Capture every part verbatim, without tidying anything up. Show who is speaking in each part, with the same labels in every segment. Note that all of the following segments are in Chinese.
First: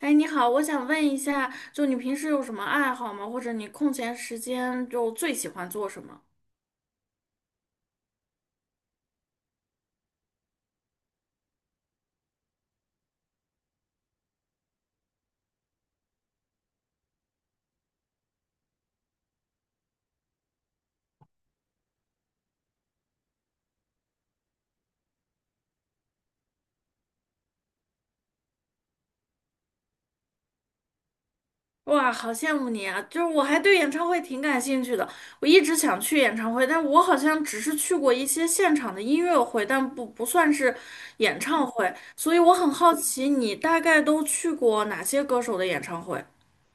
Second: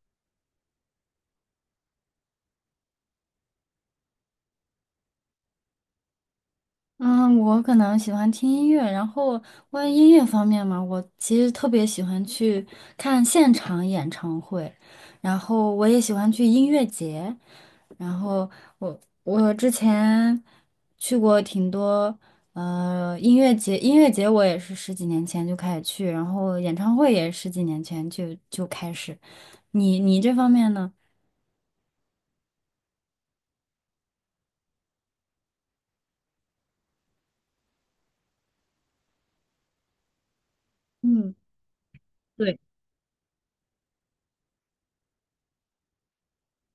Speaker 1: 哎，你好，我想问一下，就你平时有什么爱好吗？或者你空闲时间就最喜欢做什么？
Speaker 2: 嗯，我可能喜欢听音乐，然后关于音乐方面嘛，我其实特别喜欢去看现场演唱会，然后我也喜欢去音乐节，然后我我之前去过挺多呃音乐节，音乐节我也是十几年前就开始去，然后演唱会也十几年前就就开始，你你这方面呢？
Speaker 1: 哇，好羡慕你啊！就是我还对演唱会挺感兴趣的，我一直想去演唱会，但我好像只是去过一些现场的音乐会，但不不算是
Speaker 2: 嗯。
Speaker 1: 演唱会，所以我
Speaker 2: 对。
Speaker 1: 很好奇你大概都去过哪些歌手的演唱会？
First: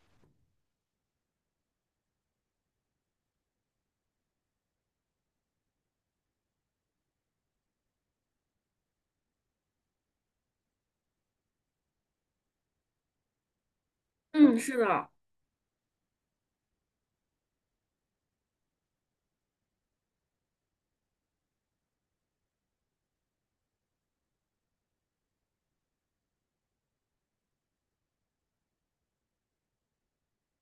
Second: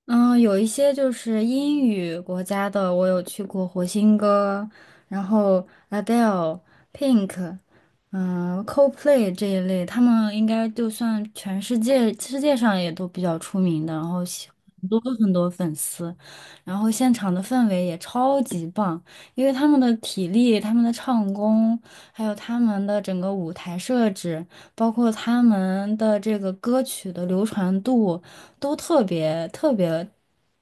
Speaker 2: 嗯，有一些就是英语国家的，我有去过火星哥，然后 Adele、Pink，嗯，Coldplay 这一类，他们应该就算全世界世界上也都比较出名的，然后喜
Speaker 1: 嗯，是
Speaker 2: 很多
Speaker 1: 的。
Speaker 2: 很多粉丝，然后现场的氛围也超级棒，因为他们的体力、他们的唱功，还有他们的整个舞台设置，包括他们的这个歌曲的流传度，都特别特别，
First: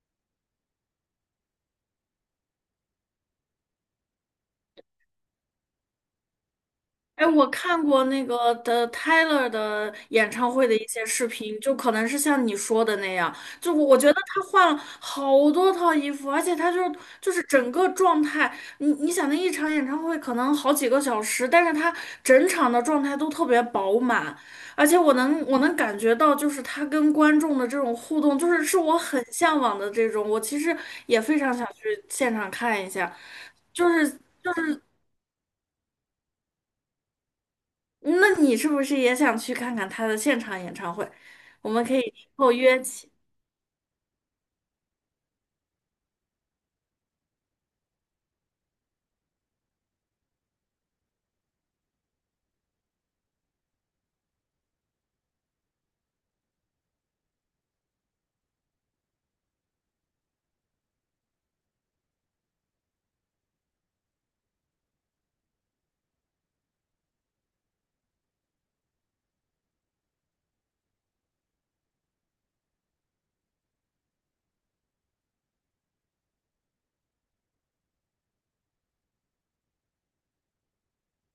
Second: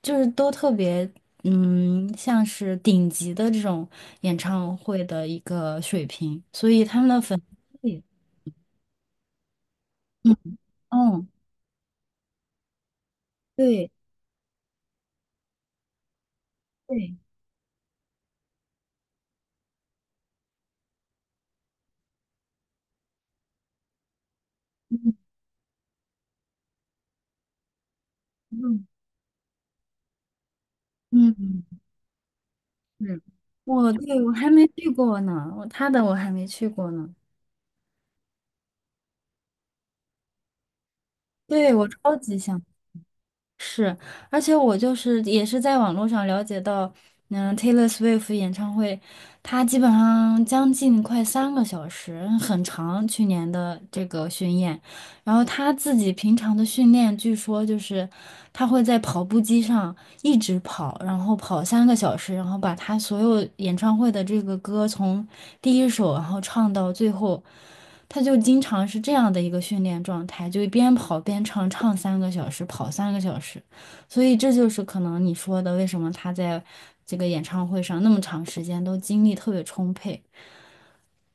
Speaker 2: 就是都特别，嗯，像是顶级的这种演唱会的一个水平，所以他们的
Speaker 1: 哎，
Speaker 2: 粉
Speaker 1: 我看
Speaker 2: 丝也，
Speaker 1: 过那个的 Tyler 的演
Speaker 2: 嗯
Speaker 1: 唱会的一些视
Speaker 2: 嗯，
Speaker 1: 频，就可能是像你说的那样，就我
Speaker 2: 对
Speaker 1: 我觉得他换了好多套衣服，而且他就
Speaker 2: 对，
Speaker 1: 就是整个状态，你你想那一场演唱会可能好几个小时，但是他整场的状态都特别饱满，而且我能我能感觉到，就是他跟观众的这种互动，就是是
Speaker 2: 嗯
Speaker 1: 我很向往的这种，我其实也
Speaker 2: 嗯
Speaker 1: 非常
Speaker 2: 嗯，
Speaker 1: 想去现场看一下。
Speaker 2: 是，
Speaker 1: 就
Speaker 2: 我，
Speaker 1: 是。
Speaker 2: 对，我还没去过呢，我他的我还没去过呢，
Speaker 1: 那你是不是也想去看看他的现场演唱会？我
Speaker 2: 对，
Speaker 1: 们
Speaker 2: 我
Speaker 1: 可以
Speaker 2: 超
Speaker 1: 以
Speaker 2: 级
Speaker 1: 后
Speaker 2: 想。
Speaker 1: 约起。
Speaker 2: 是，而且我就是也是在网络上了解到，嗯，Taylor Swift 演唱会，它基本上将近快三个小时，很长。去年的这个巡演，然后他自己平常的训练，据说就是他会在跑步机上一直跑，然后跑三个小时，然后把他所有演唱会的这个歌从第一首，然后唱到最后，他就经常是这样的一个训练状态，就边跑边唱，唱三个小时，跑三个小时，所以这就是可能你说的为什么他在这个演唱会上那么长时间都精力特别充沛。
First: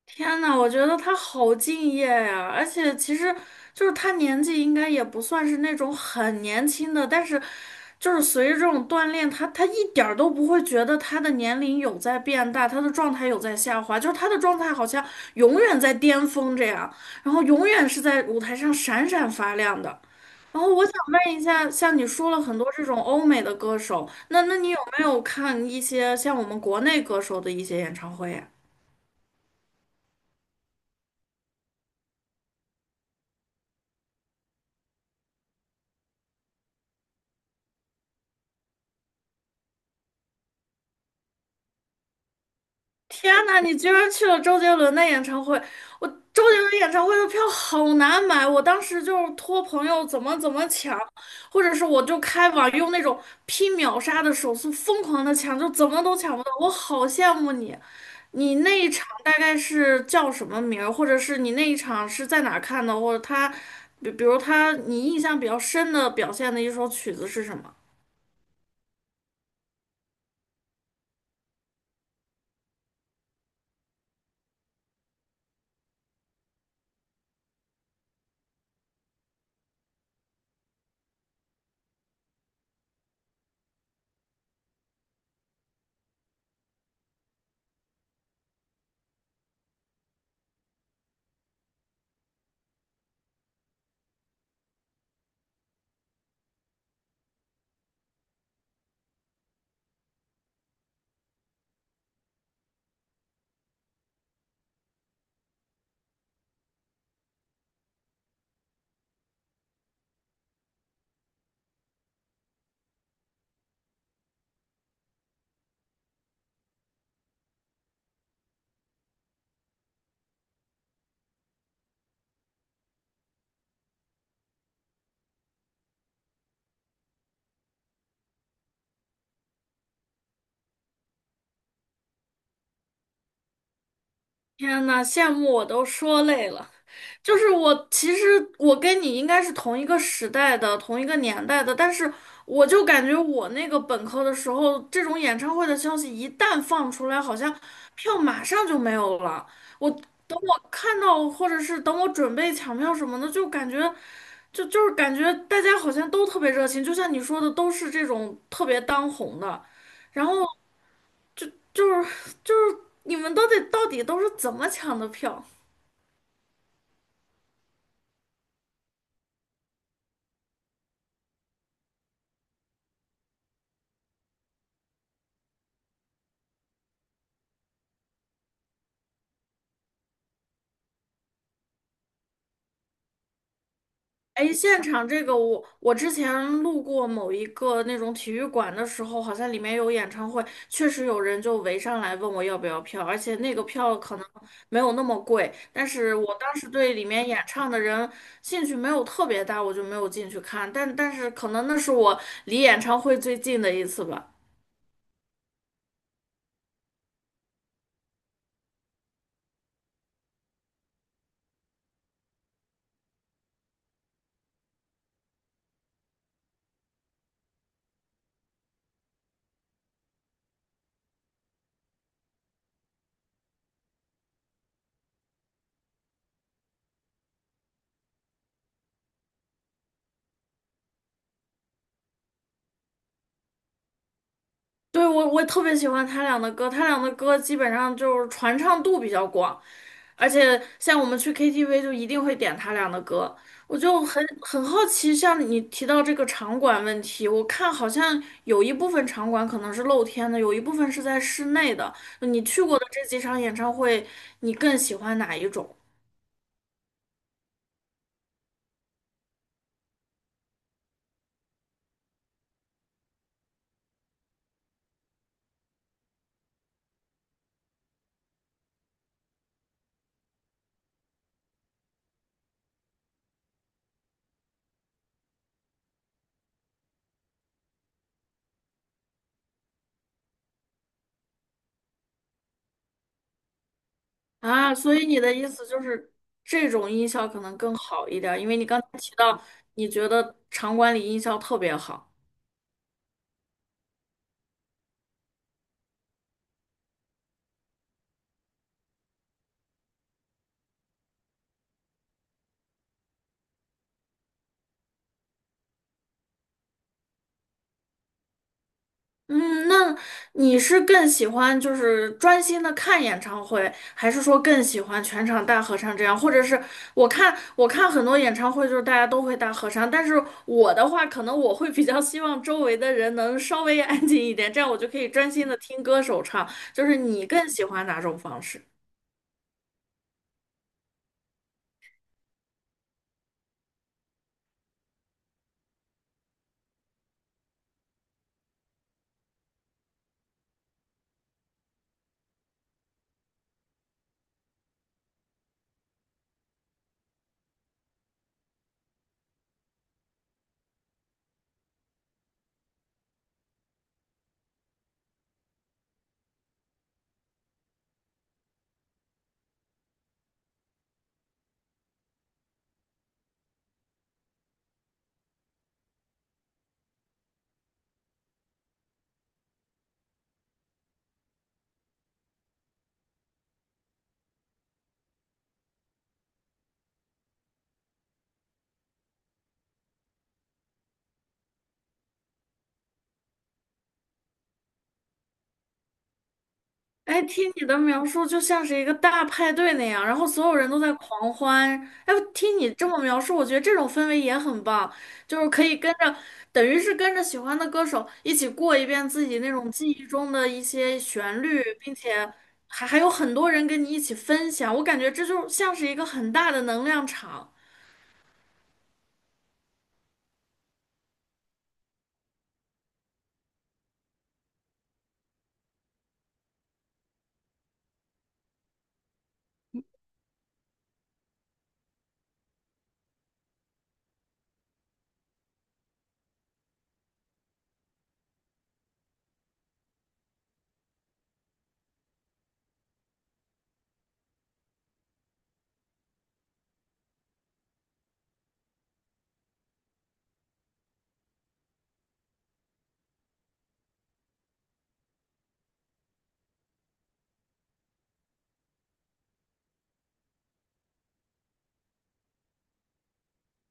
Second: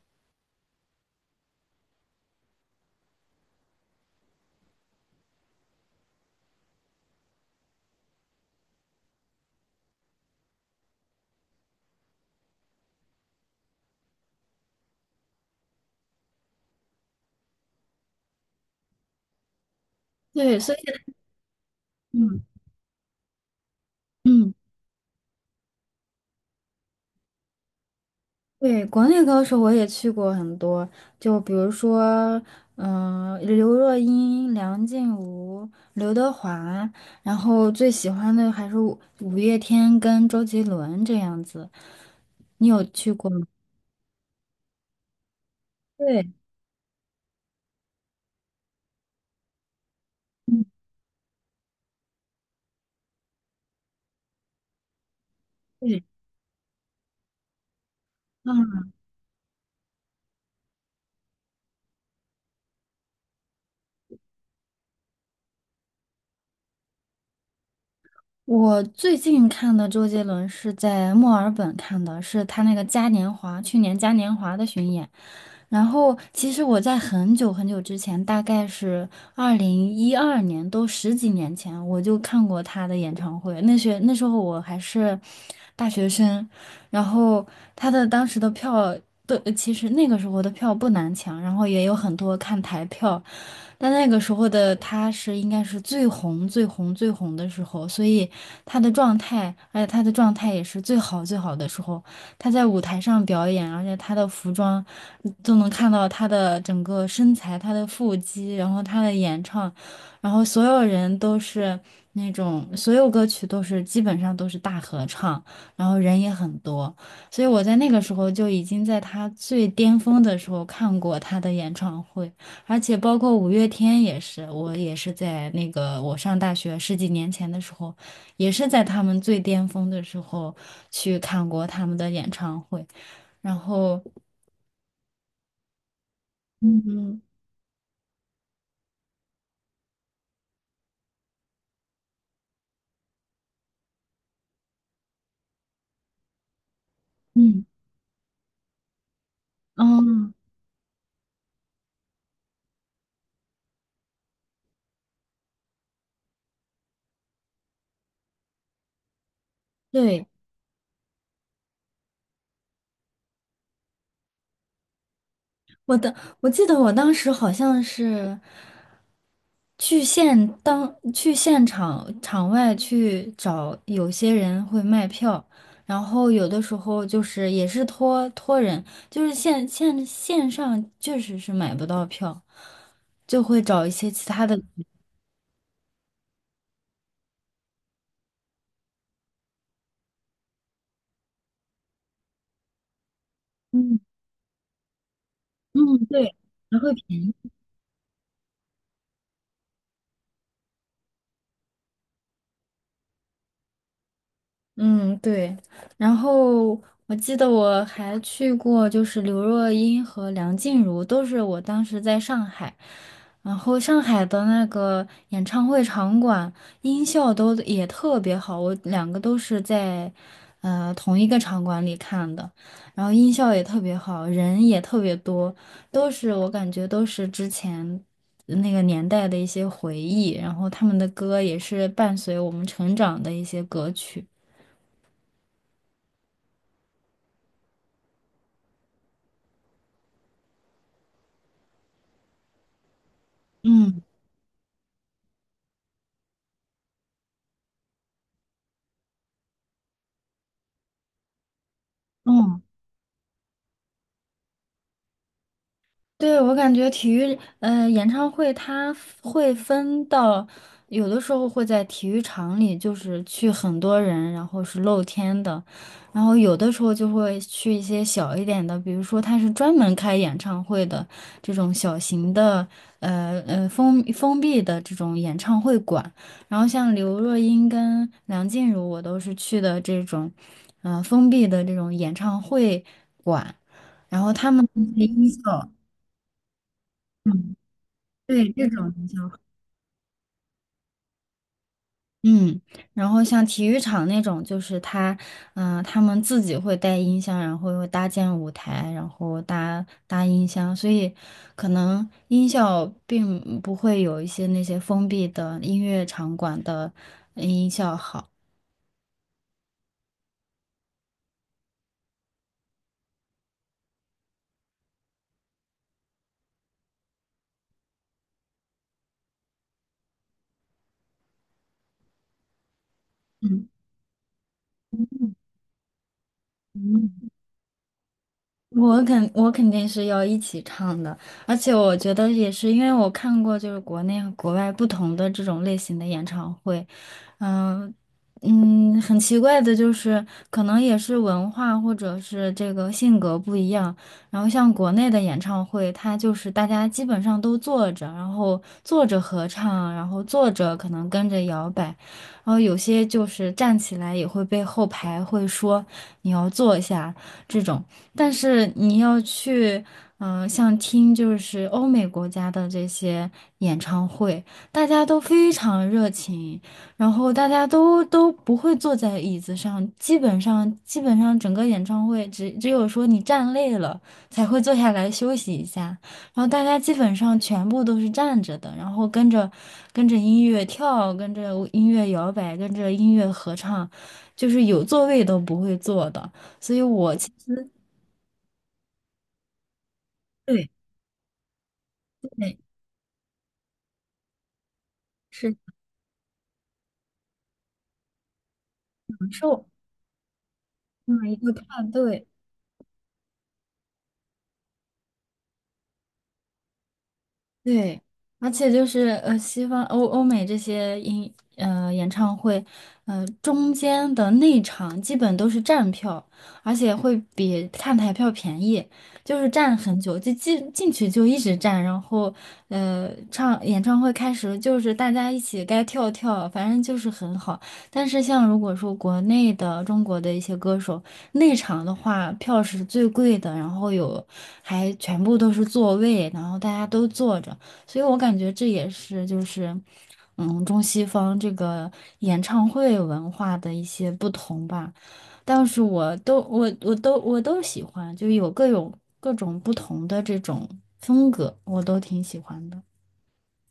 Speaker 1: 天呐，我觉得他好敬业呀，而且其实就是他年纪应该也不算是那种很年轻的，但是就是随着这种锻炼，他他一点儿都不会觉得他的年龄有在变大，他的状态有在下滑，就是他的状态好像永远在巅峰这样，然后永远是在舞台上闪闪发亮的。
Speaker 2: 对，
Speaker 1: 然
Speaker 2: 所
Speaker 1: 后
Speaker 2: 以
Speaker 1: 我想问一下，像你说了
Speaker 2: 嗯
Speaker 1: 很多这种欧美的歌手，那
Speaker 2: 嗯。
Speaker 1: 那你有没有看一些像我们国内歌手的一些演唱会呀？
Speaker 2: 对，国内高手我也去过很多，就比如说，嗯、刘若英、梁静茹、刘德华，然后最喜欢的还是五五月天跟周杰伦这样子。你有去过
Speaker 1: 天
Speaker 2: 吗？
Speaker 1: 呐，你居然去了周杰伦的演唱会！我
Speaker 2: 对，
Speaker 1: 周杰伦演唱会的票好难买，我当时就是托朋友怎么怎
Speaker 2: 嗯，
Speaker 1: 么抢，或者是我就开网用那种拼秒杀的手速疯狂的抢，就怎
Speaker 2: 对，
Speaker 1: 么都抢不到。我好羡慕你，你那
Speaker 2: 嗯，
Speaker 1: 一场大概是叫什么名儿，或者是你那一场是在哪儿看的，或者他，比比如他你印象比较深的表现的一首曲子是什么？
Speaker 2: 我最近看的周杰伦是在墨尔本看的，是他那个嘉年华，去年嘉年华的巡演。然后，其实我在很久很久之前，大概是二零一二年，都十几年前，我就看过他的演唱会。那时那时候我还是大学生，然后他的当时的票都，其实那个时候的票不难抢，然后也有很多看台票，但那个时候的他是应该是最红、最红、最红的时候，所以他的状态，而且他的状态也是最好、最好的时候。他在舞台上表演，而且他的服装都能看到他的整个身材、他的腹肌，然后他的演唱，然后所有人都是那种，所有歌曲都是基本上都是大合唱。然后人也很多，所以我在那个时候就已经在他最巅峰的时候看过他的演唱会，而且包括五月天也是，我也是在那个我上大学十几年前的时候，也是在他们最巅峰的时候去看过他们的演唱会，然后
Speaker 1: 天呐，羡慕我都说累了。
Speaker 2: 嗯
Speaker 1: 就是我，其实我跟你应该是同一个时代的、同一个年代的，但是我就感觉我那个本科的时候，这种演唱会的消息一旦放出来，好像
Speaker 2: 嗯
Speaker 1: 票马上就没有了。我
Speaker 2: 嗯，
Speaker 1: 等我看到，或者是等我准备抢票什么的，就感觉，就就是感觉大家好像都特别热情，就像你说的，都是这种特别当红的，然
Speaker 2: 对，
Speaker 1: 后。就就是就是你们到底到底都是怎么抢的票？
Speaker 2: 我的，我记得我当时好像是。去现当去现场场外去找，有些人会卖票，然后有的时候就是也是托托人，就是线线线上确实是买不到票，就会找一些其他
Speaker 1: 哎，
Speaker 2: 的，
Speaker 1: 现场这个我我之前路过某一个那种体育馆的时候，好像里面有演唱会，确实有人就围上来问我要不要票，而且那个票
Speaker 2: 嗯
Speaker 1: 可能没有那么贵，但
Speaker 2: 嗯，
Speaker 1: 是
Speaker 2: 对，
Speaker 1: 我当时
Speaker 2: 然后
Speaker 1: 对里面演唱的人兴趣没有特别大，我就没有进去看，但但是可能那是我离演唱会最近的一次吧。
Speaker 2: 嗯，对。然后我记得我还去过，就是刘若英和梁静茹，都是我当时在上海。然后上海的那个演唱会场馆音效都也特别好，我两个都是在呃同一个场馆里看的，然后音效也特别好，人也特别多，都是我感觉都是之前那个年代的一些回忆，然后他们的歌也是伴随我们成长的一些歌曲。
Speaker 1: 对，我我特别喜欢他俩的歌，他俩的歌基本上就是传唱度比较广。而且像我们去 K T V 就一定会点他俩的歌，我就
Speaker 2: 嗯
Speaker 1: 很很好奇，像你提到这个场馆问题，我看好像有一部分场馆可能是露天的，有一部分是在室内的。你
Speaker 2: 嗯，
Speaker 1: 去过的这几场演唱会，你更喜欢哪一种
Speaker 2: 对，我感觉体育，呃，演唱会它会分到，有的时候会在体育场里，就是去很多人，然后是露天的，然后有的时候就会去一些小一点的，比如说它是专门开演唱会的这种小型的，呃呃封封闭的这种演唱会馆，然后像刘若英跟梁静茹，我都是去的这种，呃封闭的这种演唱会馆。
Speaker 1: 啊？所以你
Speaker 2: 音
Speaker 1: 的意思
Speaker 2: 效。
Speaker 1: 就是这种音效可
Speaker 2: 嗯，
Speaker 1: 能更好一点儿，因
Speaker 2: 对，
Speaker 1: 为你
Speaker 2: 这
Speaker 1: 刚才
Speaker 2: 种比
Speaker 1: 提
Speaker 2: 较好。
Speaker 1: 到你觉得场馆里音效特别好。
Speaker 2: 嗯，然后像体育场那种，就是他，嗯、他们自己会带音箱，然后又搭建舞台，然后搭搭音箱，所以可能音效并不会有一些那些封闭的音乐场馆的音效好。
Speaker 1: 嗯，那你是更喜欢就是专心的看演唱会，还是说更喜欢全场大合唱这样？或者是我看我看很多演唱会，就是大家都会大合唱，但是我的话，可能我会比较希望周围的人能稍微安静一点，这样我就可以专心的听歌手唱。就是你更喜欢哪种方式？
Speaker 2: 我肯我肯定是要一起唱的，而且我觉得也是，因为我看过就是国内和国外不同的这种类型的演唱会，嗯、嗯，很奇怪的就是，可能也是文化或者是这个性格不一样，然后像国内的演唱会，它就是大家基本上都坐着，然后坐着合唱，然后坐着可能跟着摇摆，然后有些就是站起来也会被后排会说你要坐下这种。但是你要去，嗯、像听就是欧美国家的这些演唱会，大家都非常热情，然后大家都都不会坐在椅子上，基本上基本上整个演唱会只只有说你站累了才会坐下来休息一下，然后大家基本上全部都是站着的，然后跟着跟着音乐跳，跟着音乐摇摆，跟着音乐合唱，就是有座位都不会坐的，所以我
Speaker 1: 哎，
Speaker 2: 其
Speaker 1: 听
Speaker 2: 实
Speaker 1: 你的描述就像是一个大派对那样，然后所有人
Speaker 2: 对。
Speaker 1: 都在狂欢。哎，听
Speaker 2: 对，
Speaker 1: 你这么描述，我觉得这种氛围也很棒，就
Speaker 2: 是
Speaker 1: 是可以跟着，等于是跟着喜欢的歌手一起过一遍自
Speaker 2: 享
Speaker 1: 己那
Speaker 2: 受
Speaker 1: 种记忆中的一些
Speaker 2: 这么一
Speaker 1: 旋
Speaker 2: 个派
Speaker 1: 律，并
Speaker 2: 对。
Speaker 1: 且还还有很多人跟你一起分享。我感觉这就像是一个很大的能量场。
Speaker 2: 对，而且就是呃，西方欧欧美这些音呃演唱会，呃中间的内场基本都是站票，而且会比看台票便宜，就是站很久，就进进去就一直站，然后呃唱演唱会开始就是大家一起该跳跳，反正就是很好，但是像如果说国内的中国的一些歌手内场的话，票是最贵的，然后有还全部都是座位，然后大家都坐着，所以我感觉这也是就是嗯中西方这个演唱会文化的一些不同吧。但是我都我我都我都喜欢，就有各种各种不同的这种风格，我都挺喜欢的。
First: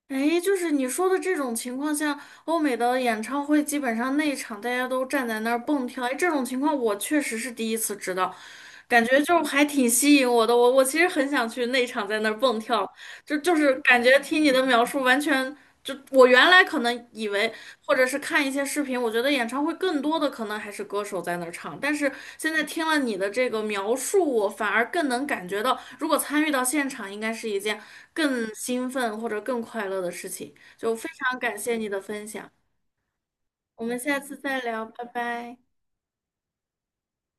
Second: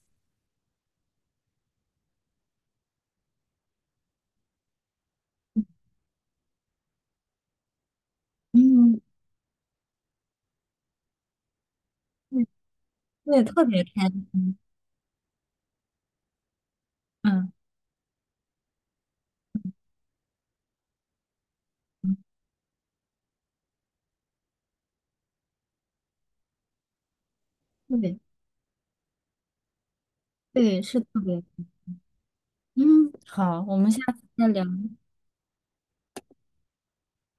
Speaker 1: 哎，就是你说的这种情况下，欧美的演唱会基本上内场大家都站在那儿蹦跳，哎，这种情况我确实是第一次知道，
Speaker 2: 嗯，
Speaker 1: 感觉就还挺吸引我的。我我其实很想去内场在那儿
Speaker 2: 对，
Speaker 1: 蹦跳。就
Speaker 2: 对
Speaker 1: 就
Speaker 2: 特
Speaker 1: 是
Speaker 2: 别
Speaker 1: 感
Speaker 2: 开
Speaker 1: 觉听你
Speaker 2: 心，
Speaker 1: 的描述，完全就我原来可能以
Speaker 2: 嗯，
Speaker 1: 为，或者是看一些视频，我觉得演唱会更多的可能还是歌手在那儿唱，但是现在听了你的这个描述，我反而更能感觉到，如果参与到现场，应该是一件
Speaker 2: 特别
Speaker 1: 更兴奋或者更快乐的事情。
Speaker 2: 对，
Speaker 1: 就
Speaker 2: 是
Speaker 1: 非
Speaker 2: 特
Speaker 1: 常
Speaker 2: 别。
Speaker 1: 感谢你的分享，
Speaker 2: 嗯，好，我
Speaker 1: 我
Speaker 2: 们下
Speaker 1: 们下
Speaker 2: 次
Speaker 1: 次
Speaker 2: 再
Speaker 1: 再
Speaker 2: 聊。
Speaker 1: 聊，拜拜。